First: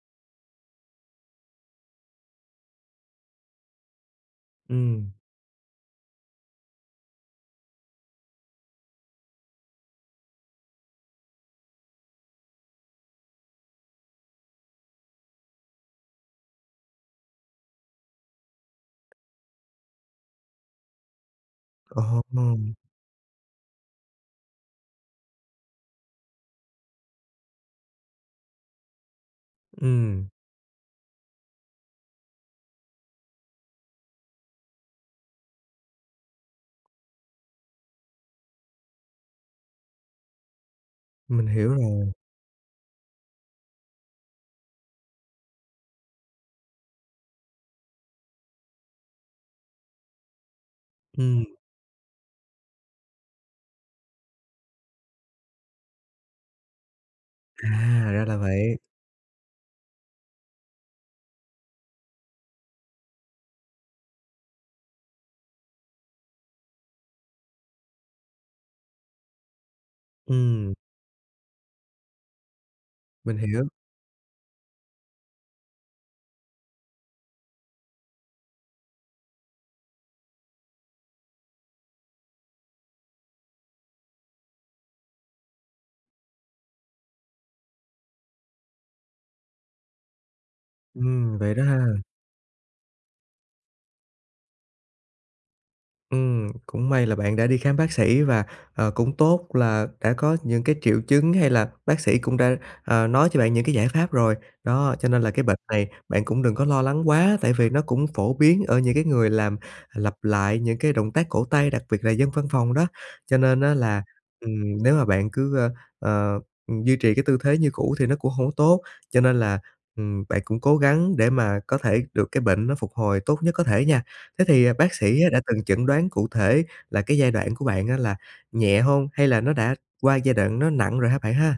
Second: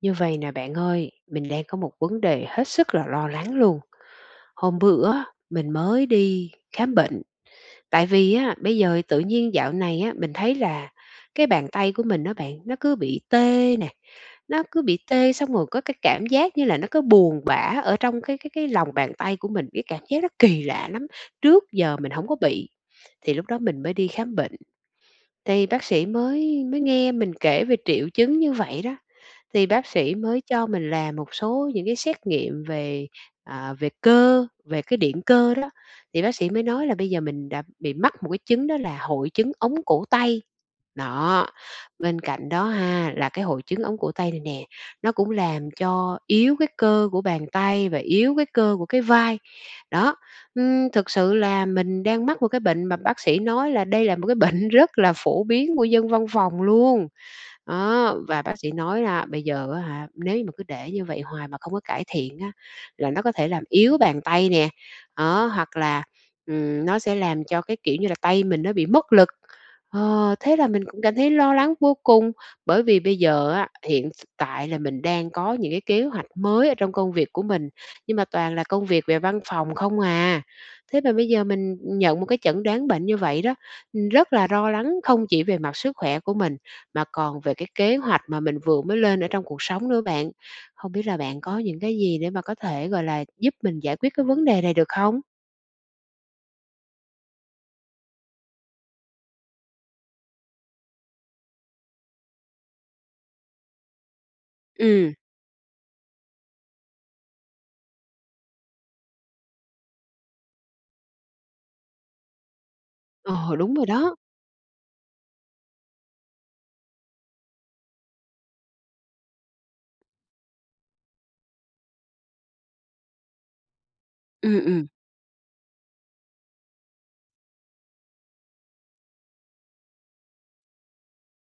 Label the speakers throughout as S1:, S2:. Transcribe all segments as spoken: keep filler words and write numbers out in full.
S1: Như vầy nè bạn ơi. Mình đang có một vấn đề hết sức là lo lắng luôn. Hôm
S2: Ừm.
S1: bữa á, mình mới đi khám bệnh, tại vì á, bây giờ tự nhiên dạo này á, mình thấy là cái bàn tay của mình á bạn nó cứ bị tê nè, nó cứ bị tê xong rồi có cái cảm giác như là nó cứ buồn bã ở trong cái cái cái lòng bàn tay của mình, cái cảm giác nó kỳ lạ lắm, trước giờ mình
S2: Ồ,
S1: hổng có
S2: ồ.
S1: bị. Thì lúc đó mình mới đi khám bệnh, thì bác sĩ mới mới nghe mình kể về triệu chứng như vậy đó, thì bác sĩ
S2: Ừm.
S1: mới cho mình làm một số những cái xét nghiệm về, à, về cơ, về cái điện cơ đó. Thì bác sĩ mới nói là bây giờ mình đã bị mắc một cái chứng đó là hội chứng ống cổ tay.
S2: Mình
S1: Đó,
S2: hiểu rồi.
S1: bên cạnh đó ha, là cái hội chứng ống cổ tay này nè, nó cũng làm cho yếu cái cơ của bàn tay và yếu cái cơ của cái vai. Đó, ưm, thực sự
S2: Ừm.
S1: là mình đang mắc một cái bệnh mà bác sĩ nói là đây là một cái bệnh rất là phổ biến của dân văn phòng luôn.
S2: À,
S1: Đó,
S2: ra là
S1: và bác sĩ
S2: vậy.
S1: nói là bây giờ á hả, nếu như mà cứ để như vậy hoài mà không có cải thiện á, là nó có thể làm yếu bàn tay nè. Đó, hoặc là, ừm, nó sẽ làm cho cái, kiểu như là, tay mình nó bị mất lực. Ờ, thế là
S2: Ừm.
S1: mình cũng cảm thấy lo lắng vô cùng, bởi vì bây
S2: Mình
S1: giờ
S2: hiểu.
S1: á, hiện s tại là mình đang có những cái kế hoạch mới ở trong công việc của mình, nhưng mà toàn là công việc về văn phòng không à. Thế mà bây giờ mình nhận một cái chẩn đoán bệnh như vậy đó, rất là lo lắng không chỉ về mặt sức khỏe của mình, mà còn về cái kế hoạch mà mình vừa mới lên ở trong cuộc sống nữa bạn. Hông biết là
S2: Ừm,
S1: bạn
S2: vậy
S1: có
S2: đó ha.
S1: những cái gì để mà có thể, gọi là, giúp mình giải quyết cái vấn đề này được không?
S2: Ừm, cũng may là bạn đã đi khám bác sĩ và, ờ, cũng tốt là đã có những cái triệu chứng hay là bác sĩ cũng đã, ờ, nói cho bạn những cái giải pháp rồi, đó, cho
S1: Ừm.
S2: nên là cái bệt này bạn cũng đừng có lo lắng quá tại vì nó cũng phổ biến ở những cái người làm lặp lại những cái động tác cổ tay, đặc biệt là dân văn phòng đó. Cho
S1: Ờ,
S2: nên á
S1: đúng rồi
S2: là,
S1: đó.
S2: ừm, nếu mà bạn cứ, ơ, ờ, ừm, duy trì cái tư thế như cũ thì nó cũng hổng tốt, cho nên là, ừm, bạn cũng cố gắng để mà có thể được cái bệnh nó phục hồi tốt nhất có thể nha. Thế
S1: Ừm,
S2: thì
S1: ừm.
S2: bác sĩ á đã từng chẩn đoán cụ thể là cái giai đoạn của bạn á là nhẹ hông hay là nó đã qua giai đoạn nó nặng rồi ha bạn ha?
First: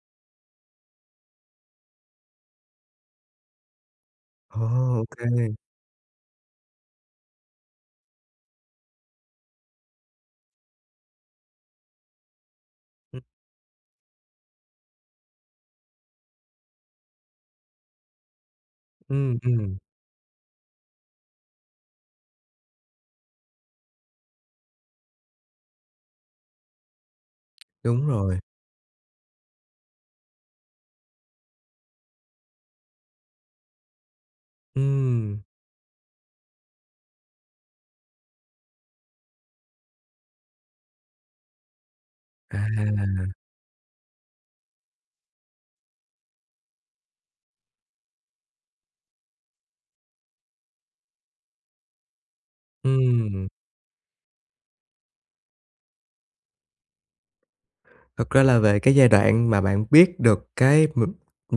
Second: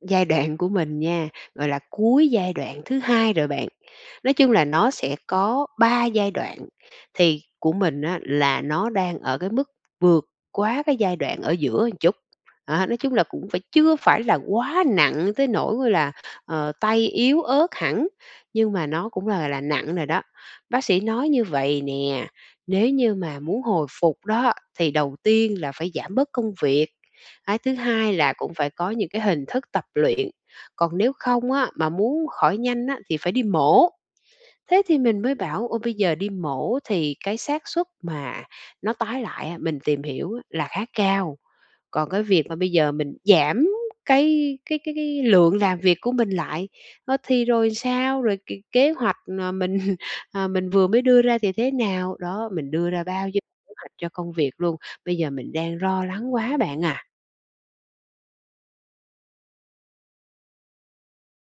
S1: Giai đoạn của mình nha, gọi là cuối giai đoạn thứ hai rồi bạn. Nói chung
S2: Ồ,
S1: là nó
S2: ô
S1: sẽ
S2: kê.
S1: có ba giai đoạn thì của mình á là nó đang ở cái mức vượt quá cái giai đoạn ở giữa chút, á, nói chung là
S2: Ừm.
S1: cũng phải chưa phải là quá nặng tới nỗi là, ờ, tay yếu ớt hẳn, nhưng mà nó cũng
S2: Ừm,
S1: là là
S2: ừm.
S1: nặng rồi đó. Bác sĩ nói như vầy nè, nếu như mà muốn hồi phục đó, thì đầu tiên là phải giảm bớt công việc, cái thứ
S2: Đúng
S1: hai là
S2: rồi.
S1: cũng phải có những cái hình thức tập luyện, còn nếu không á mà muốn khỏi nhanh á thì phải đi mổ. Thế thì mình mới
S2: Ừm.
S1: bảo "Ô, bây giờ đi mổ thì cái xác suất mà nó tái lại á, mình tìm hiểu là khá cao." Còn cái việc mà bây giờ mình
S2: À.
S1: giảm cái cái cái cái lượng làm việc của mình lại, a, thì rồi sao, rồi c kế hoạch, à, mình, à, mình vừa mới đưa ra thì thế nào, đó, mình đưa ra bao nhiêu
S2: Ừm.
S1: kế hoạch cho công việc luôn, bây giờ mình đang lo lắng quá bạn à.
S2: Thật ra là về cái giai đoạn mà bạn biết được cái mà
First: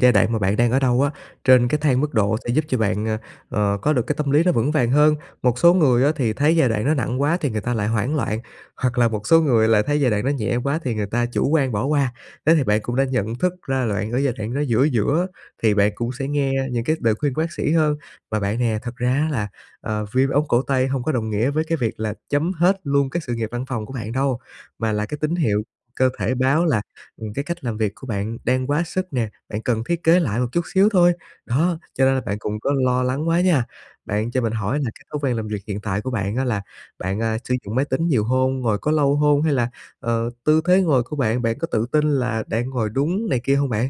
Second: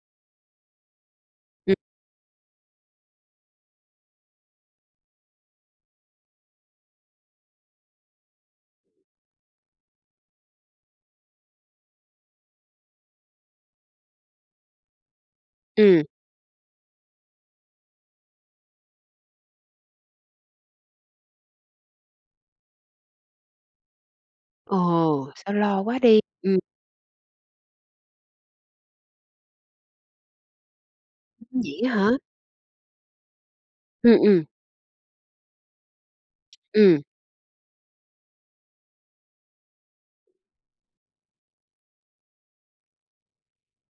S2: giai đoạn mà bạn đang ở đâu á, trên
S1: Ừm.
S2: cái thang mức độ sẽ giúp cho bạn, ơ, ờ, có được cái tâm lý nó vững vàng hơn. Một số người á thì thấy giai đoạn nó nặng quá thì người ta lại hoảng loạn, hoặc là một số người lại thấy giai đoạn đó nhẹ quá thì người ta chủ quan bỏ qua. Thế thì bạn cũng đã nhận thức ra là bạn ở giai đoạn nó giữa giữa, thì bạn
S1: Ừm.
S2: cũng sẽ nghe những cái lời khuyên của bác sĩ hơn. Và bạn nè, thật ra á là, à, viêm ống cổ tay không có đồng nghĩa với cái việc là chấm hết luôn cái sự nghiệp văn phòng của bạn đâu, mà là cái
S1: Ồ,
S2: tín
S1: sao
S2: hiệu
S1: lo quá
S2: cơ
S1: đi.
S2: thể
S1: Ừm.
S2: báo là, ừm, cái cách làm việc của bạn đang quá sức nè, bạn cần thiết kế lại một chút xíu thôi. Đó,
S1: Vậy á
S2: cho
S1: hả?
S2: nên là bạn cũng có lo lắng quá nha.
S1: Ừm,
S2: Bạn cho
S1: ừm.
S2: mình hỏi là cái thói quen làm việc hiện tại của bạn á, là
S1: Ừm.
S2: bạn, a, sử dụng máy tính nhiều hông, ngồi có lâu hông, hay là, ờ, tư thế ngồi của bạn, bạn có tự tin là đang ngồi đúng này kia hông bạn?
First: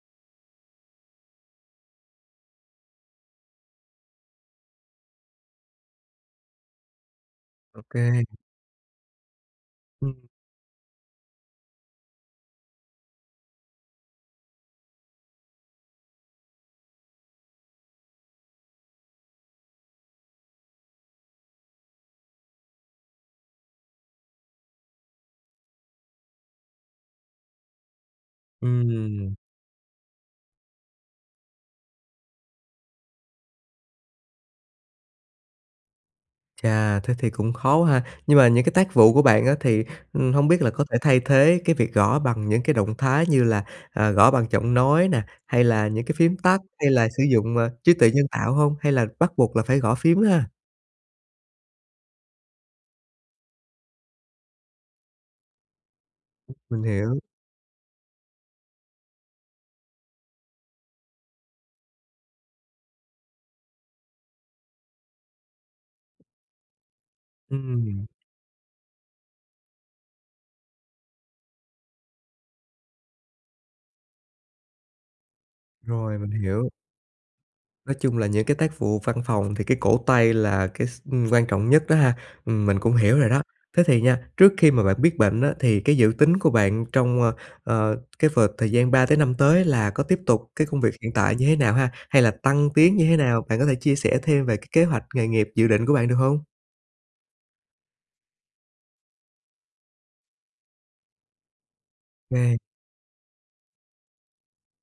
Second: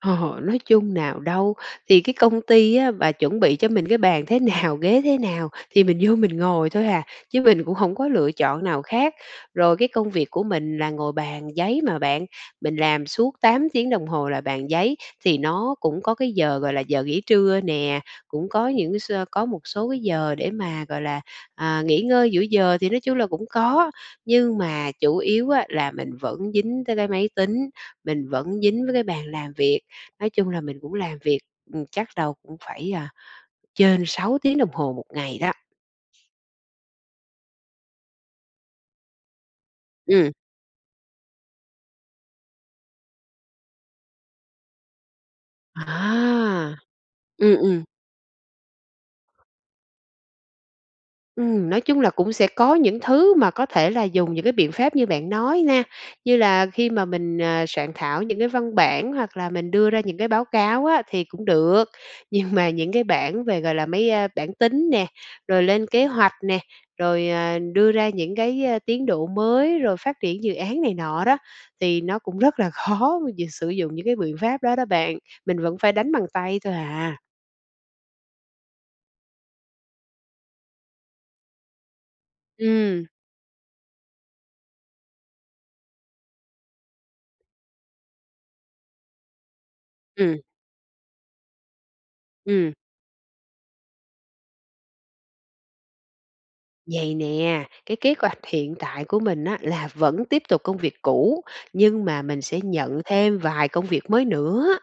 S1: Hò hò nói chung nào đâu, thì cái công ty á mà chuẩn bị cho mình cái bàn thế nào, ghế thế nào thì mình vô mình ngồi thôi à, chứ mình cũng
S2: Ô
S1: hổng có
S2: kê.
S1: lựa chọn nào khác. Rồi cái công
S2: Ừm.
S1: việc của mình là ngồi bàn giấy mà bạn, mình làm suốt tám tiếng đồng hồ là bàn giấy, thì nó cũng có cái giờ gọi là giờ nghỉ trưa nè. Cũng có những cái sơ có một số cái giờ để mà, gọi là, à, nghỉ ngơi giữa giờ thì nói chung là cũng có, nhưng mà chủ yếu á, là mình vẫn dính tới cái máy tính, mình vẫn dính với cái bàn
S2: Ừm.
S1: làm việc. Nói chung là mình cũng làm việc, ừm, chắc đâu cũng phải, a, trên sáu tiếng đồng hồ một ngày đó.
S2: Chà, thế thì cũng khó quá ha. Nhưng mà những cái tác vụ của bạn á thì, ừm,
S1: Ừm.
S2: hông biết là có thể thay thế cái việc gõ bằng những cái động thái như là, à, gõ bằng giọng nói nè, hay là những cái phím tắt,
S1: À!
S2: hay là sử dụng,
S1: Ừm,
S2: ờ,
S1: ừm.
S2: trí tuệ nhân tạo hông? Hay là bắt buộc là phải gõ phím ha?
S1: Ừm, nói chung là cũng sẽ có những thứ mà có thể là dùng những cái biện pháp như bạn nói na, như là
S2: Mình
S1: khi mà
S2: hiểu.
S1: mình, à, soạn thảo những cái văn bản, hoặc là mình đưa ra những cái báo cáo á thì cũng được. Nhưng mà những cái bảng về, gọi là, mấy, a, bảng tính nè, rồi lên kế hoạch nè, rồi, à, đưa
S2: Ừm.
S1: ra những cái, ờ, tiến độ mới, rồi phát triển dự án này nọ đó, thì nó cũng rất là khó vì sử dụng những cái biện pháp đó đó bạn, mình vẫn phải đánh
S2: Rồi,
S1: bằng
S2: mình
S1: tay
S2: hiểu.
S1: thôi à.
S2: Nói chung là những cái tác vụ văn phòng thì cái cổ tay là cái s ưm, quan trọng nhất đó ha. Ừm, mình cũng
S1: Ừm.
S2: hiểu rồi đó. Thế thì nha, trước khi mà bạn biết bệnh á thì cái dự tính của bạn trong, ờ, ờ, cái vợt thời gian ba tới năm tới là có tiếp
S1: Ừm.
S2: tục cái công việc hiện tại như thế nào ha? Hay là tăng
S1: Ừm.
S2: tiến như thế nào, bạn có thể chia sẻ thêm về cái kế hoạch nghề nghiệp dự định của bạn được hông?
S1: Vầy nè, cái kế hoạch hiện tại của mình á là vẫn tiếp tục công việc cũ, nhưng mà mình
S2: Ừm.
S1: sẽ nhận thêm vài công việc mới nữa,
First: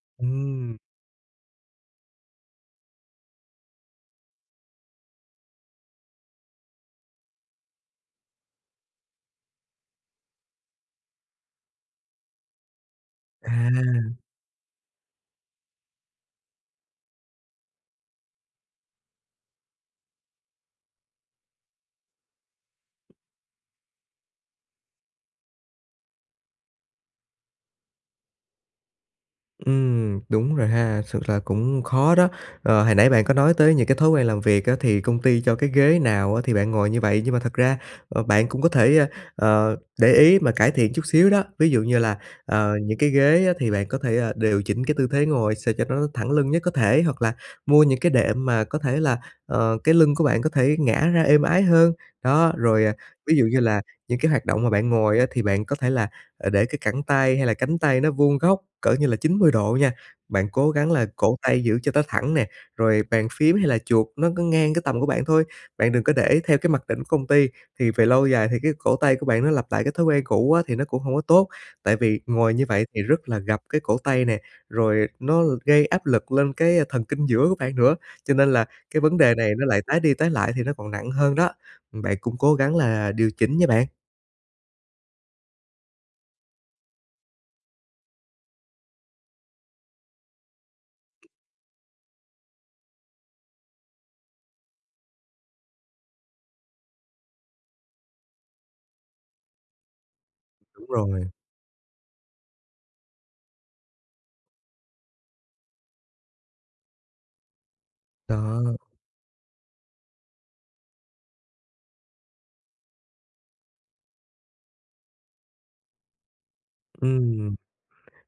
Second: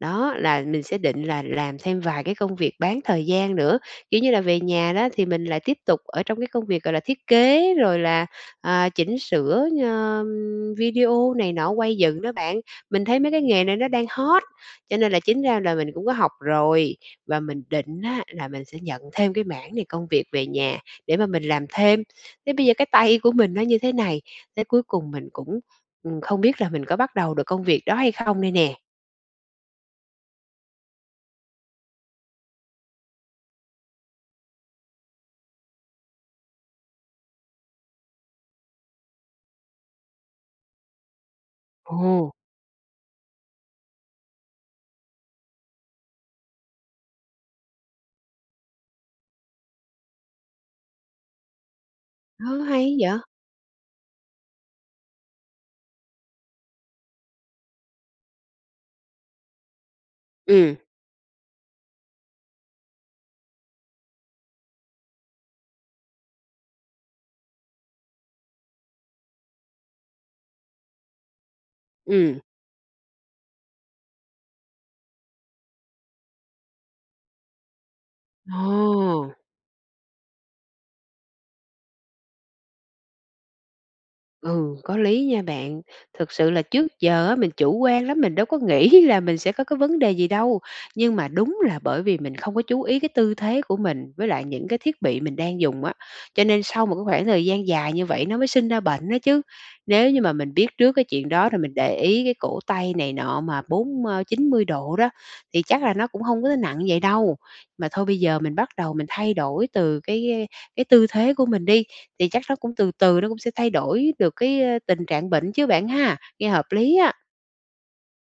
S1: đó là
S2: Ừm.
S1: mình sẽ định là làm thêm vài cái công việc bán thời gian nữa, kiểu như, là về nhà đó thì mình lại tiếp tục ở trong cái công việc, gọi là, thiết kế rồi là, à, chỉnh sửa, ờ, ừm, video này nọ quay dựng đó bạn. Mình thấy mấy cái nghề này nó đang
S2: À!
S1: hot, cho nên là chính ra là mình cũng có học rồi, và mình định á là mình sẽ nhận thêm cái mảng này công việc về nhà để mà mình làm thêm. Thế bây giờ cái tay của mình nó như thế này, thế cuối cùng mình cũng, ừm, không biết là mình có bắt đầu được công việc đó hay không đây nè.
S2: Ừm, đúng rồi ha, sự thật cũng khó đó. Ờ, hồi nãy bạn có nói tới những cái thói quen làm việc á, thì công ty cho cái ghế nào á thì bạn ngồi như vậy, nhưng mà thật ra bạn cũng có thể, ờ, để ý mà cải thiện chút xíu đó. Ví dụ như là,
S1: Ồ!
S2: ờ, những cái ghế á, thì bạn có thể, ờ, điều chỉnh cái tư thế ngồi sao cho nó thẳng lưng nhất có thể, hoặc là mua những cái đệm mà có thể là, ờ, cái lưng của bạn có thể ngả ra êm ái hơn. Đó,
S1: Ô,
S2: rồi, ờ,
S1: hay vậy?
S2: ví dụ như là những cái hoạt động mà bạn ngồi á thì bạn có thể là, ờ, để cái cẳng tay hay là cánh tay nó vuông góc cỡ như là chín mươi độ nha. Bạn cố
S1: Ừm.
S2: gắng là cổ tay giữ cho nó thẳng nè, rồi bàn phím hay là chuột nó cứ ngang cái tầm của bạn thôi, bạn đừng có để theo cái mặc định của công ty, thì về lâu dài thì cái cổ tay của bạn nó lặp lại cái thói quen cũ á thì nó cũng hông có tốt, tại vì
S1: Ừm.
S2: ngồi như vậy thì rất là gập cái cổ tay nè, rồi nó gây áp lực lên cái thần kinh giữa của bạn nữa. Cho nên là cái vấn đề
S1: Ồ!
S2: này nó lại tái đi tái lại thì nó còn nặng hơn đó. Bạn cũng cố gắng là điều chỉnh nha bạn!
S1: Ừ, có lý nha bạn. Thực sự là trước giờ á mình chủ quan lắm, mình đâu có nghĩ là mình sẽ có cái vấn đề gì đâu. Nhưng mà đúng là bởi vì mình không có chú ý cái tư thế của mình, với lại những cái thiết bị mình đang dùng á, cho nên sau một cái khoảng thời gian dài như vậy nó mới sinh ra bệnh đó chứ. Nếu như mà mình biết
S2: Đúng
S1: trước cái
S2: rồi.
S1: chuyện đó, rồi mình để ý cái cổ tay này nọ mà bốn ờ, chín mươi độ đó thì chắc là nó cũng hông có nặng vậy đâu. Mà thôi bây giờ mình bắt
S2: Đó.
S1: đầu mình thay đổi từ cái cái tư thế của mình đi, thì chắc nó cũng từ từ nó cũng sẽ thay đổi được cái, a, tình trạng bệnh chứ bạn ha, nghe hợp lý á.
S2: Ừm.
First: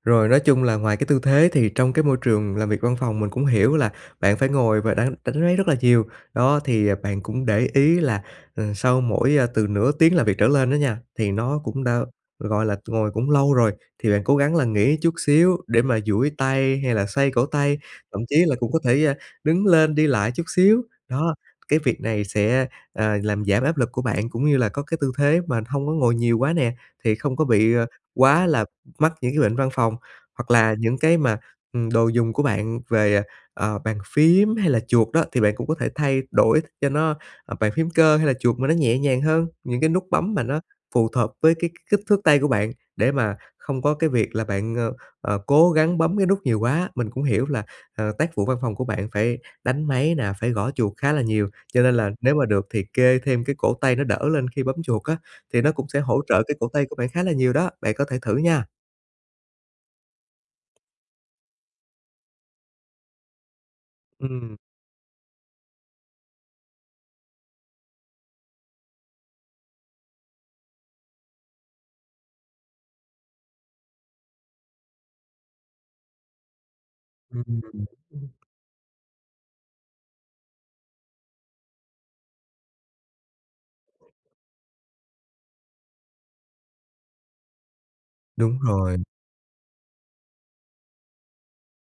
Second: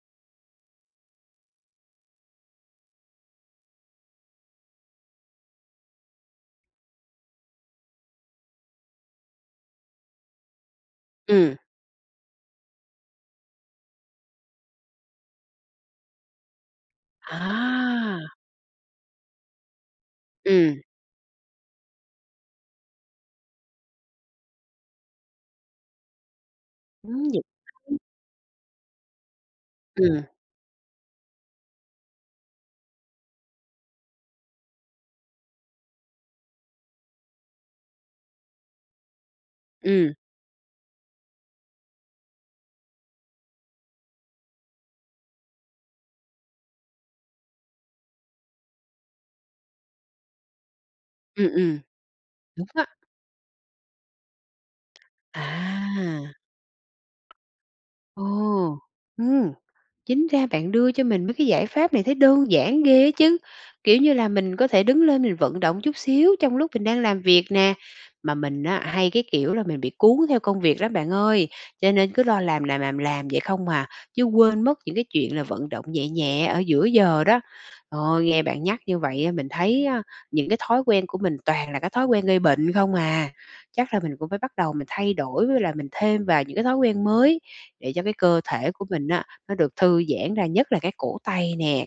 S2: Rồi, nói chung là ngoài cái tư thế thì trong cái môi trường làm việc văn phòng, mình cũng hiểu là bạn phải ngồi và đánh đánh máy rất là nhiều, đó thì, à, bạn cũng để ý là, ờ, sau mỗi, a, từ nửa tiếng làm việc trở lên đó nha thì
S1: Ừm.
S2: nó cũng đã, gọi là, ngồi cũng lâu rồi, thì bạn cố gắng là nghỉ chút xíu để mà duỗi tay hay là xoay cổ tay,
S1: À!
S2: thậm chí là cũng có thể, ờ, đứng lên đi lại chút
S1: Ừm.
S2: xíu. Đó, cái việc này sẽ, ờ, làm giảm áp lực của bạn, cũng như là có cái tư thế mà hông có ngồi nhiều quá nè, thì
S1: Ừm
S2: không có bị, ờ,
S1: [unintelligible]
S2: quá là mắc những cái bệnh văn phòng,
S1: Ừm.
S2: hoặc là những cái mà, ừm, đồ dùng của bạn về, ờ, ờ, bàn phím hay là chuột đó. Thì bạn cũng có thể thay đổi cho nó, ờ, bàn phím cơ hay là chuột mà nó nhẹ nhàng hơn, những cái nút
S1: Ừm.
S2: bấm mà nó phù thợp với cái k kích thước tay của bạn để mà không có cái việc là bạn, ờ, ờ, cố gắng bấm cái nút nhiều quá. Mình cũng hiểu là, ờ, tác vụ văn phòng của bạn phải đánh máy nè, phải gõ chuột khá là
S1: Ừm,
S2: nhiều,
S1: ừm.
S2: cho nên là nếu mà
S1: Đúng
S2: được
S1: á.
S2: thì kê thêm cái cổ tay nó đỡ lên khi bấm chuột á, thì nó
S1: À!
S2: cũng sẽ hỗ trợ cái cổ tay của bạn khá là nhiều đó. Bạn có thể
S1: Ồ!
S2: thử nha.
S1: Ừm, chính ra bạn đưa cho mình mấy cái giải pháp này thấy đơn giản ghê á chứ, kiểu như là, mình
S2: Ừm.
S1: có thể đứng lên mình vận động chút xíu trong lúc mình đang làm việc nè. Mà mình á, hay cái kiểu là mình bị cuốn theo công việc lắm bạn ơi, cho nên cứ lo làm, làm, làm, làm vậy không à, chứ quên mất những cái chuyện là vận động nhẹ nhẹ ở giữa giờ đó.
S2: Ừm, ừm.
S1: Ơi,
S2: Ưm.
S1: nghe bạn nhắc như vậy á mình thấy á những cái thói quen của mình toàn là cái thói quen gây bệnh không à. Chắc là mình cũng phải bắt đầu mình thay đổi, với lại mình thêm vào những cái thói quen mới để cho cái cơ
S2: Đúng
S1: thể của
S2: rồi.
S1: mình á, nó được thư giãn ra, nhất là cái cổ tay nè.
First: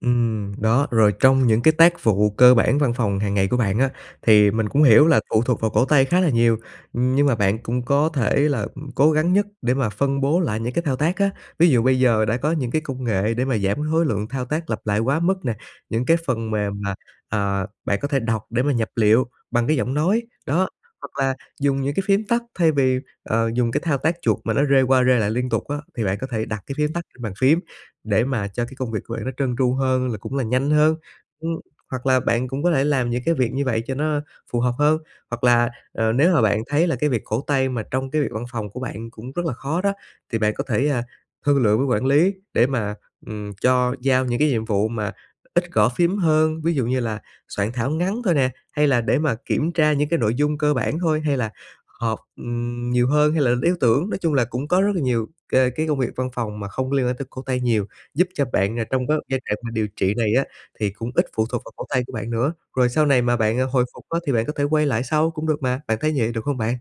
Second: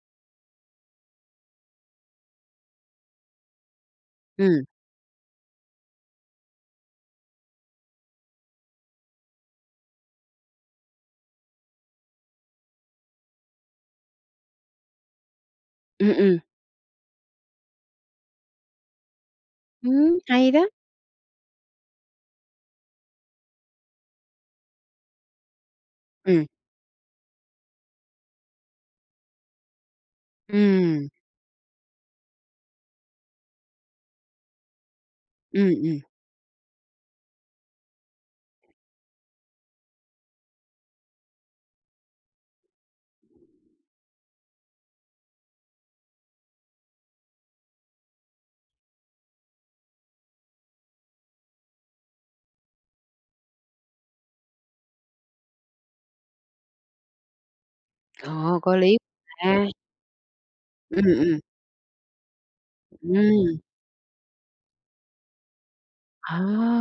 S2: Ừm, đó, rồi trong những cái tác vụ cơ bản văn phòng hàng ngày của bạn á, thì
S1: Ừm.
S2: mình cũng hiểu là phụ thuộc vào cổ tay khá là nhiều, ừm, nhưng mà bạn cũng có thể là, ừm cố gắng nhất để mà phân bố lại những cái thao tác á. Ví dụ bây giờ đã có những cái công nghệ để mà giảm khối lượng thao tác lặp lại quá mức nè, những
S1: Ừm,
S2: cái
S1: ừm.
S2: phần mềm mà, à, bạn có thể đọc để mà nhập liệu bằng cái giọng
S1: Ừm,
S2: nói,
S1: hay đó.
S2: đó, hoặc là dùng những cái phim tắt thay vì, ờ, dùng cái thao tác chuột mà nó rê qua rê lại liên tục á, thì bạn có thể
S1: Ừm.
S2: đặt cái phím tắt trên bàn phím để mà cho cái công việc của bạn nó trơn tru hơn, là cũng là nhanh hơn.
S1: Ừm.
S2: Ưm, hoặc là bạn cũng có thể làm những cái việc như vậy cho nó phù hợp hơn, hoặc là,
S1: Ừm, ừm.
S2: ờ, nếu mà bạn thấy là cái việc cổ tay mà trong cái việc văn phòng của bạn cũng rất là khó đó, thì bạn có thể, à, thương lượng với quản lý để mà, ừm, cho giao những cái nhiệm vụ mà ít gõ phím hơn, ví dụ như là soạn thảo ngắn thôi nè, hay là để mà kiểm tra những cái nội dung cơ bản thôi hay là họp, ừm, nhiều hơn hay [unintelligible] tưởng. Nói chung là, cũng có rất là nhiều, ờ, cái công việc văn phòng mà không liên quan tới cổ tay nhiều, giúp cho
S1: Ồ!
S2: bạn,
S1: Có
S2: ờ,
S1: lý
S2: trong cái giai đoạn
S1: [unintelligible]
S2: điều trị này á thì
S1: Ừm,
S2: cũng ít
S1: ừm.
S2: phụ thuộc vào cổ tay của bạn nữa. Rồi sau này mà
S1: Ừm!
S2: bạn, ờ, hồi phục á thì bạn có thể quay lại sau cũng được mà, bạn thấy vậy
S1: Ờ!
S2: được hông bạn?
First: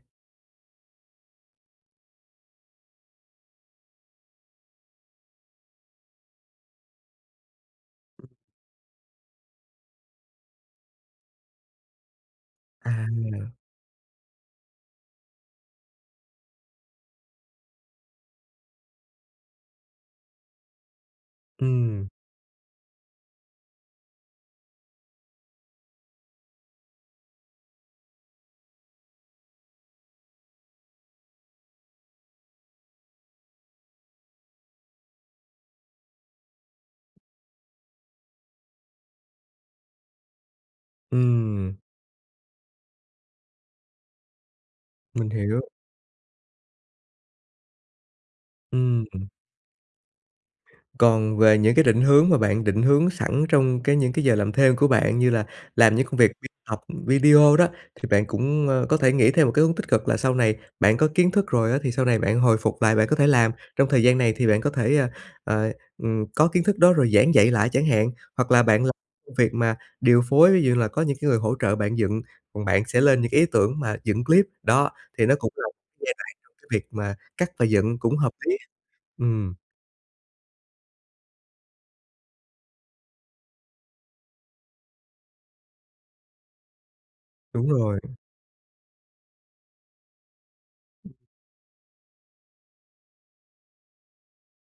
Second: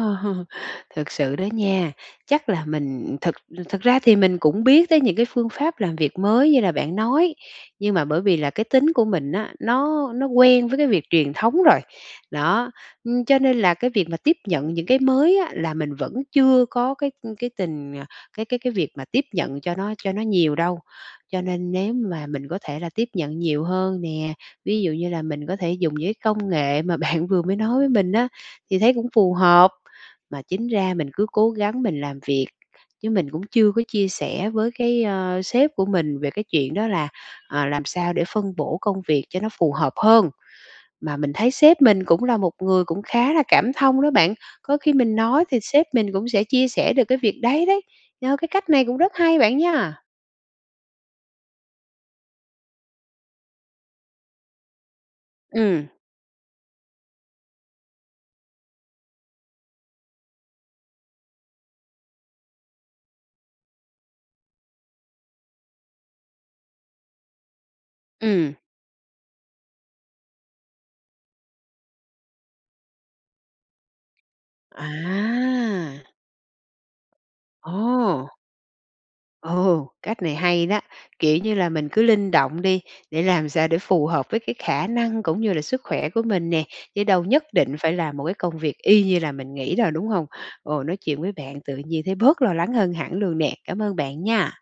S1: Thực sự đó nha, chắc là mình thực thực ra thì mình cũng biết tới những cái phương pháp làm việc mới như là bạn nói, nhưng mà bởi vì là cái tính của mình á, nó nó quen với cái việc truyền thống rồi. Đó, ưm, cho
S2: À.
S1: nên là cái việc mà tiếp nhận những cái mới á, là mình vẫn chưa có cái, ưm, cái tình à, cái cái cái việc mà tiếp nhận cho nó cho nó nhiều đâu. Cho nên nếu
S2: Ừm.
S1: mà mình có thể là tiếp nhận nhiều hơn nè, ví dụ như là mình có thể dùng những cái công nghệ mà bạn vừa mới nói với mình á thì thấy cũng phù hợp, mà chính ra mình cứ cố gắng mình làm việc chứ mình cũng chưa có chia sẻ với cái, ơ, sếp của mình về cái chuyện đó là, ờ, làm sao để phân bổ công việc cho nó phù hợp hơn. Mà mình thấy
S2: Ừm.
S1: sếp mình cũng là một người cũng khá là cảm thông đó bạn. Có khi mình
S2: Mình
S1: nói thì
S2: hiểu.
S1: sếp mình cũng sẽ chia sẻ được cái việc đấy đấy, ơ, cái cách này cũng
S2: Ừm.
S1: rất hay bạn nha.
S2: Còn về những cái định hướng mà bạn định hướng sẵn trong cái những cái giờ làm thêm của bạn, như là
S1: Ừm.
S2: làm những công việc học video đó, thì bạn cũng, ơ, có thể nghĩ thêm một cái hướng tích cực là sau này bạn có kiến thức rồi á, thì sau này bạn hồi phục lại bạn có thể làm. Trong thời gian này thì bạn có thể, ơ, ờ, ừm, có kiến thức đó rồi giảng dạy lại chẳng hạn, hoặc
S1: Ừm.
S2: là bạn làm công việc mà điều phối ví dụ như là có những cái người hỗ trợ bạn dựng, còn bạn sẽ lên những cái ý tưởng mà dựng clip, đó, thì nó cũng là
S1: À!
S2: giai đoạn việc mà cắt và dựng cũng
S1: Ồ!
S2: hợp lý. Ừm.
S1: Ồ, cách này hay đó, kiểu như là, mình cứ linh động đi, để làm sao để phù hợp với cái khả năng cũng như là sức khỏe của mình nè, chứ đâu nhất
S2: Đúng
S1: định phải
S2: rồi.
S1: làm một cái công việc y như là mình nghĩ đâu, đúng hông? Ồ, nói chuyện với bạn tự nhiên thấy bớt lo lắng hơn hẳn luôn nè, cảm ơn bạn nha.